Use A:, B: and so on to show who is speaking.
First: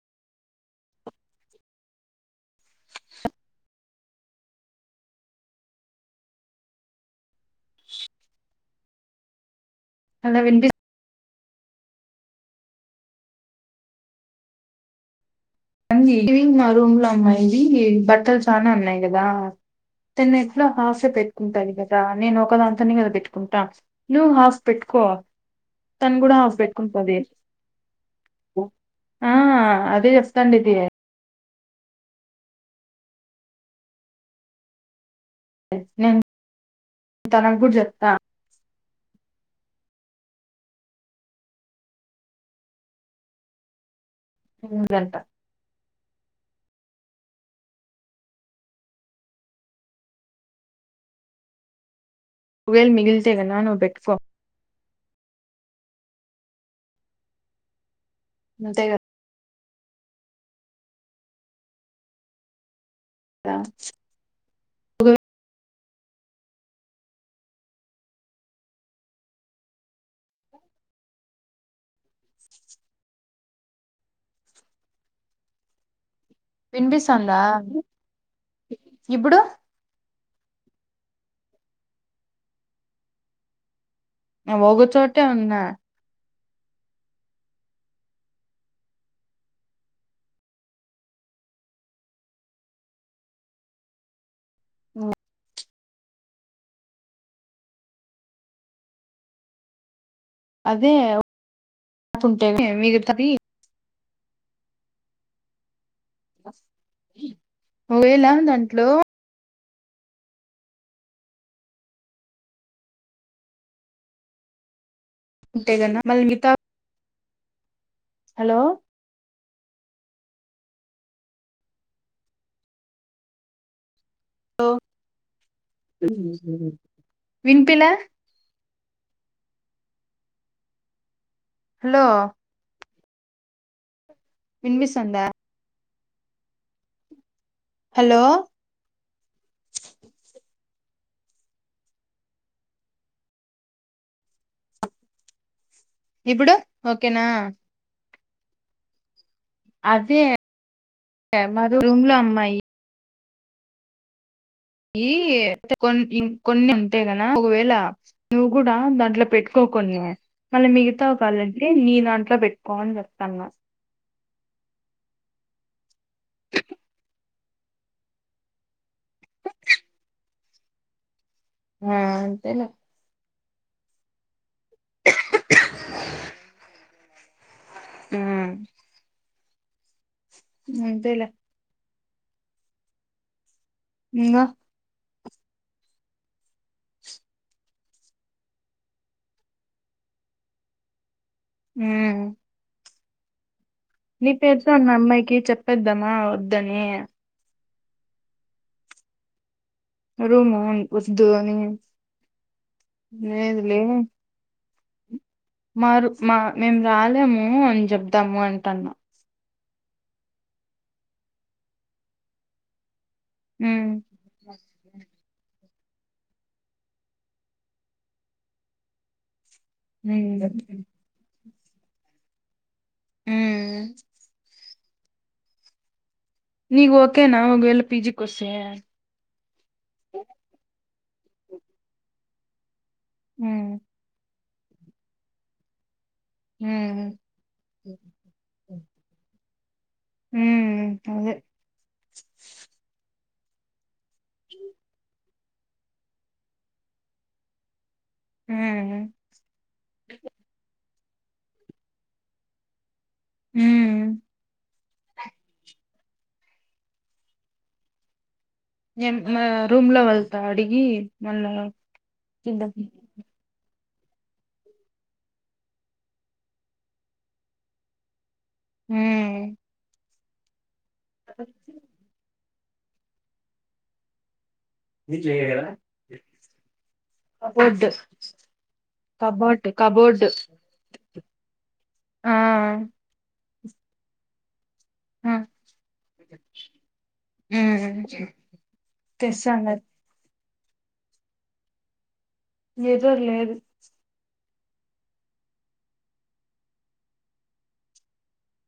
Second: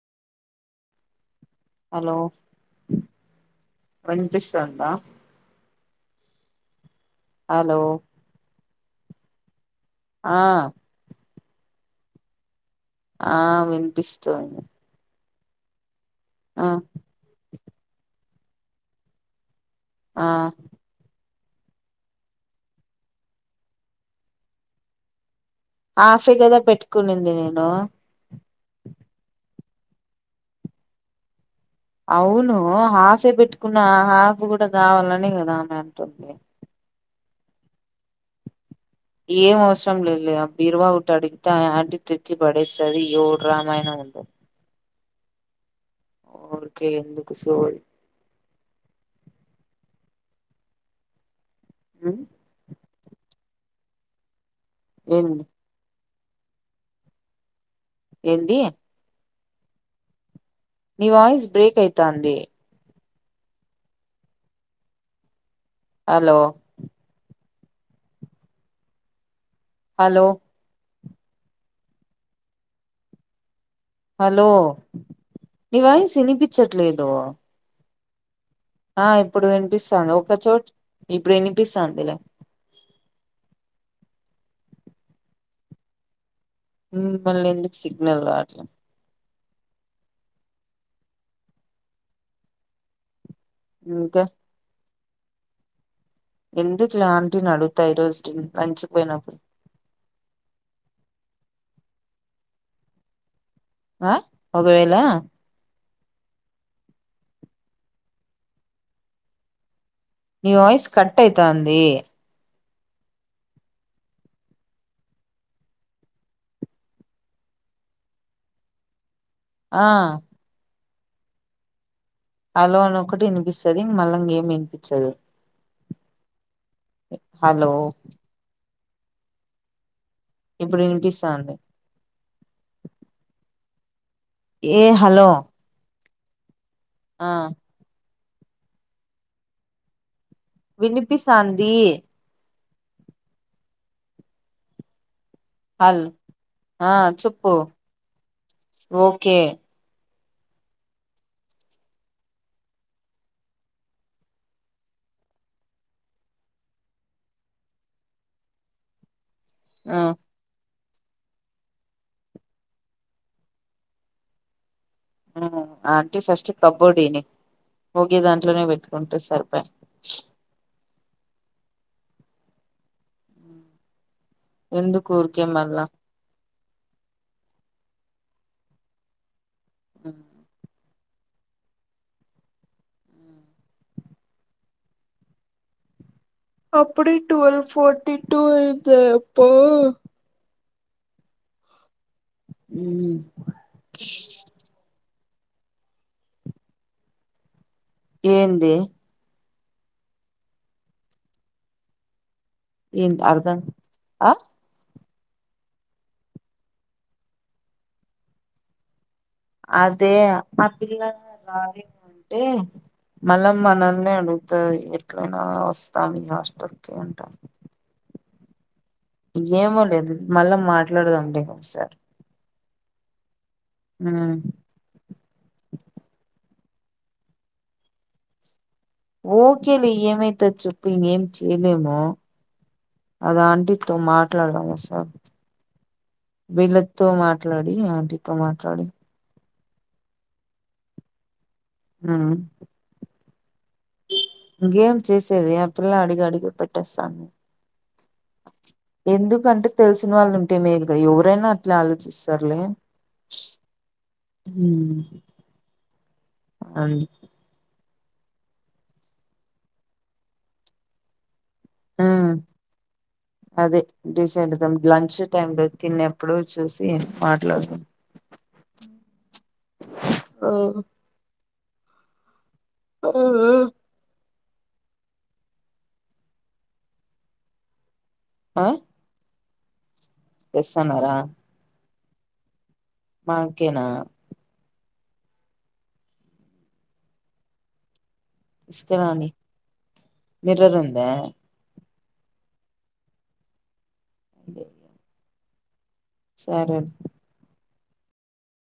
A: Hello వినిపిస్తుంద hello ఆ
B: అలా
A: ఆ వినిపిస్తుంది
B: ఇవినింగ్ మా
A: ఆ
B: రూమ్ లో అమ్మాయిది బట్టల్ చన ఉన్నాయ్ గదా
A: ఆ
B: తన్ ఎట్లో హాఫే పెట్ కుంటాది గదా నేన్ ఒకదాంతనే కదా పెట్టుకుంటా నువ్ హాఫ్ పెట్టుకో తన్
A: హాఫే
B: గూడా ఆఫ్
A: కదా
B: పెట్టుకున్ టది
A: పెట్టుకునింది నేను
B: ఆ అదే చెప్తంది ఇది
A: అవును హాఫే పెట్టుకున్న హాఫ్ గూడా గవాలన్ నేన్ గూడ అ మామ్ తొని
B: తనక్ గూడ్ జేప్తా
A: ఏం అవసరం లేద్ లే ఆ బీరువా ఒటడిగితే అ ఆంటి తెచ్చి పడేస్తుది యొడ్ రామాయణం ఉండదు
B: [unintelligible]
A: ఉరికే ఎందుకు సోదీ ఉమ్
B: ఒకెల్ మిగిల్తే ఎదన్నా నువ్ పేట్కో
A: ఎమ్ ఏంది
B: అంతే
A: నివాయిస్ బ్రేక్ అయితాంది
B: కదా
A: హలో హలో హలో నివాయిస్ వీనిపిచట్లేదు
B: వినిపిస్తాందా
A: ఆ ఇప్పుడు వినిపిస్తాంది ఒక చోట్ ఇప్పుడినిపిస్తాందిలే
B: అ ఒగ చోటే ఉన్నా
A: ఉమ్ మళ్ళెందుక్ సిగ్నల్ రాట్లే ఇంకా ఎందుకిలాంటిని అడుగుతావ్ ఈరోజ్ కి నంచిపోయినప్పుడు
B: అదే ఫుడ్ ఏమి మీరు సరి
A: ఆ ఒకవేళ
B: ఒకవెళ దాంట్లో
A: నీ వాయిస్ కట్ అయితంది
B: ఉంటే గాన మల మిగతా హలో
A: ఆ హలో అన్ ఒకటి వినిపిస్తాది మళ్ళ ఇంగెం వినిపిచదు హలో
B: విన్పిలా
A: ఇప్పుడ్ వినిపిస్తాంది
B: హలో
A: ఏ
B: వినిపిస్తుందా
A: హలో ఆ
B: హలో
A: వినిపిస్సందీ హల్
B: ఇప్పుడు
A: అ
B: ఓకేనా
A: చెప్పు ఓకే
B: అదే మా రూం రూమ్ లో అమ్మాయి. ఈ కొం ఇం కొన్ని ఉంటాయి గద ఒకవేళ నువ్ గూడా దాంట్లో పెట్. కో
A: ఆ
B: కొన్ని మళ్ళా మిగతా కావలంటే నీ దాంట్లో పెట్కో అని జేప్తానా.
A: ఆహ్ ఆంటీ ఫస్ట్ కబోడ్డీ. ఓకే దాంట్లోనే పెట్టుకుంటే సర్పయ్.
B: ఆహ్ అంతేలే.
A: ఎందుకూర్కే మల్ల
B: మ్
A: మ్
B: ఇంతేలె ఇంగ
A: అప్పుడె టువెల్ ఫర్టీ టు అయితది అప్ప
B: ఉమ్.
A: ఉమ్.
B: నీ పేరుతో ఉన్న అమ్మాయికి చెప్పేద్దామా వద్దని.
A: ఏంది.
B: రూమ్ వద్దు అని
A: ఏంది అర్ధం
B: లేదు లే.
A: ఆ
B: మా రు మా మేము రాలేము అని చెప్దాము అంటున్న.
A: అదే ఆ పిల్లకు లారీంగ్ అంటే. మళ్ళ
B: ఉమ్
A: మనల్నే అడుగుతది ఎట్లైనా వస్. కానీ హాస్టల్ కి అంట. ఏమో లేదు మళ్ళా
B: ఉమ్
A: మాట్లాడదంలె ఒకసారి.
B: ఉమ్
A: ఉమ్.
B: నీకు ఓకేనా ఒకవేళ పిజికోసేన్.
A: ఓకేలె ఏమైతది చెప్పు ఇంగ ఏం చేయలేము. అది
B: ఉమ్
A: ఆంటితో మాట్లాడాలి ఒకసారి. వీళ్ళతో
B: ఉమ్
A: మాట్లాడి ఆంటీతో మాట్లాడి.
B: ఉమ్ అదే.
A: ఉమ్. ఇంగేమ్ చేసేది ఆ పిల్ల అడిగి అడిగి పెట్టేస్తాంది.
B: ఉమ్
A: ఎందుకంటే తెలిసిన వాళ్ళు ఉంటే మేలుగా ఎవరైనా అట్లె ఆలోచిస్తారులే.
B: ఉమ్
A: ఉహ్మ్ అం.
B: ఏన్ మా రూమ్ లో వాళ్లతో అడిగి మళ్ళ కిందకి.
A: డీసెండ్దం లంచ్ టైమ్ లో తిన్నేప్పుడు చూసి మాట్లాడదం.
B: ఉహ్మ్.
A: ఆవ్ హ్. ఉమ్ ఉమ్.
B: కబ్బ్డ్ కబోడ్. టె కబోడ్స్.
A: ఎస్ అన్నాదా.
B: ఆహ్.
A: ఓకెనా.
B: ఉమ్ ఉమ్. తెస్తా అన్నది.
A: మిర్రరుందా.
B: మిర్రర్ లేదు.
A: అంతే. సరే.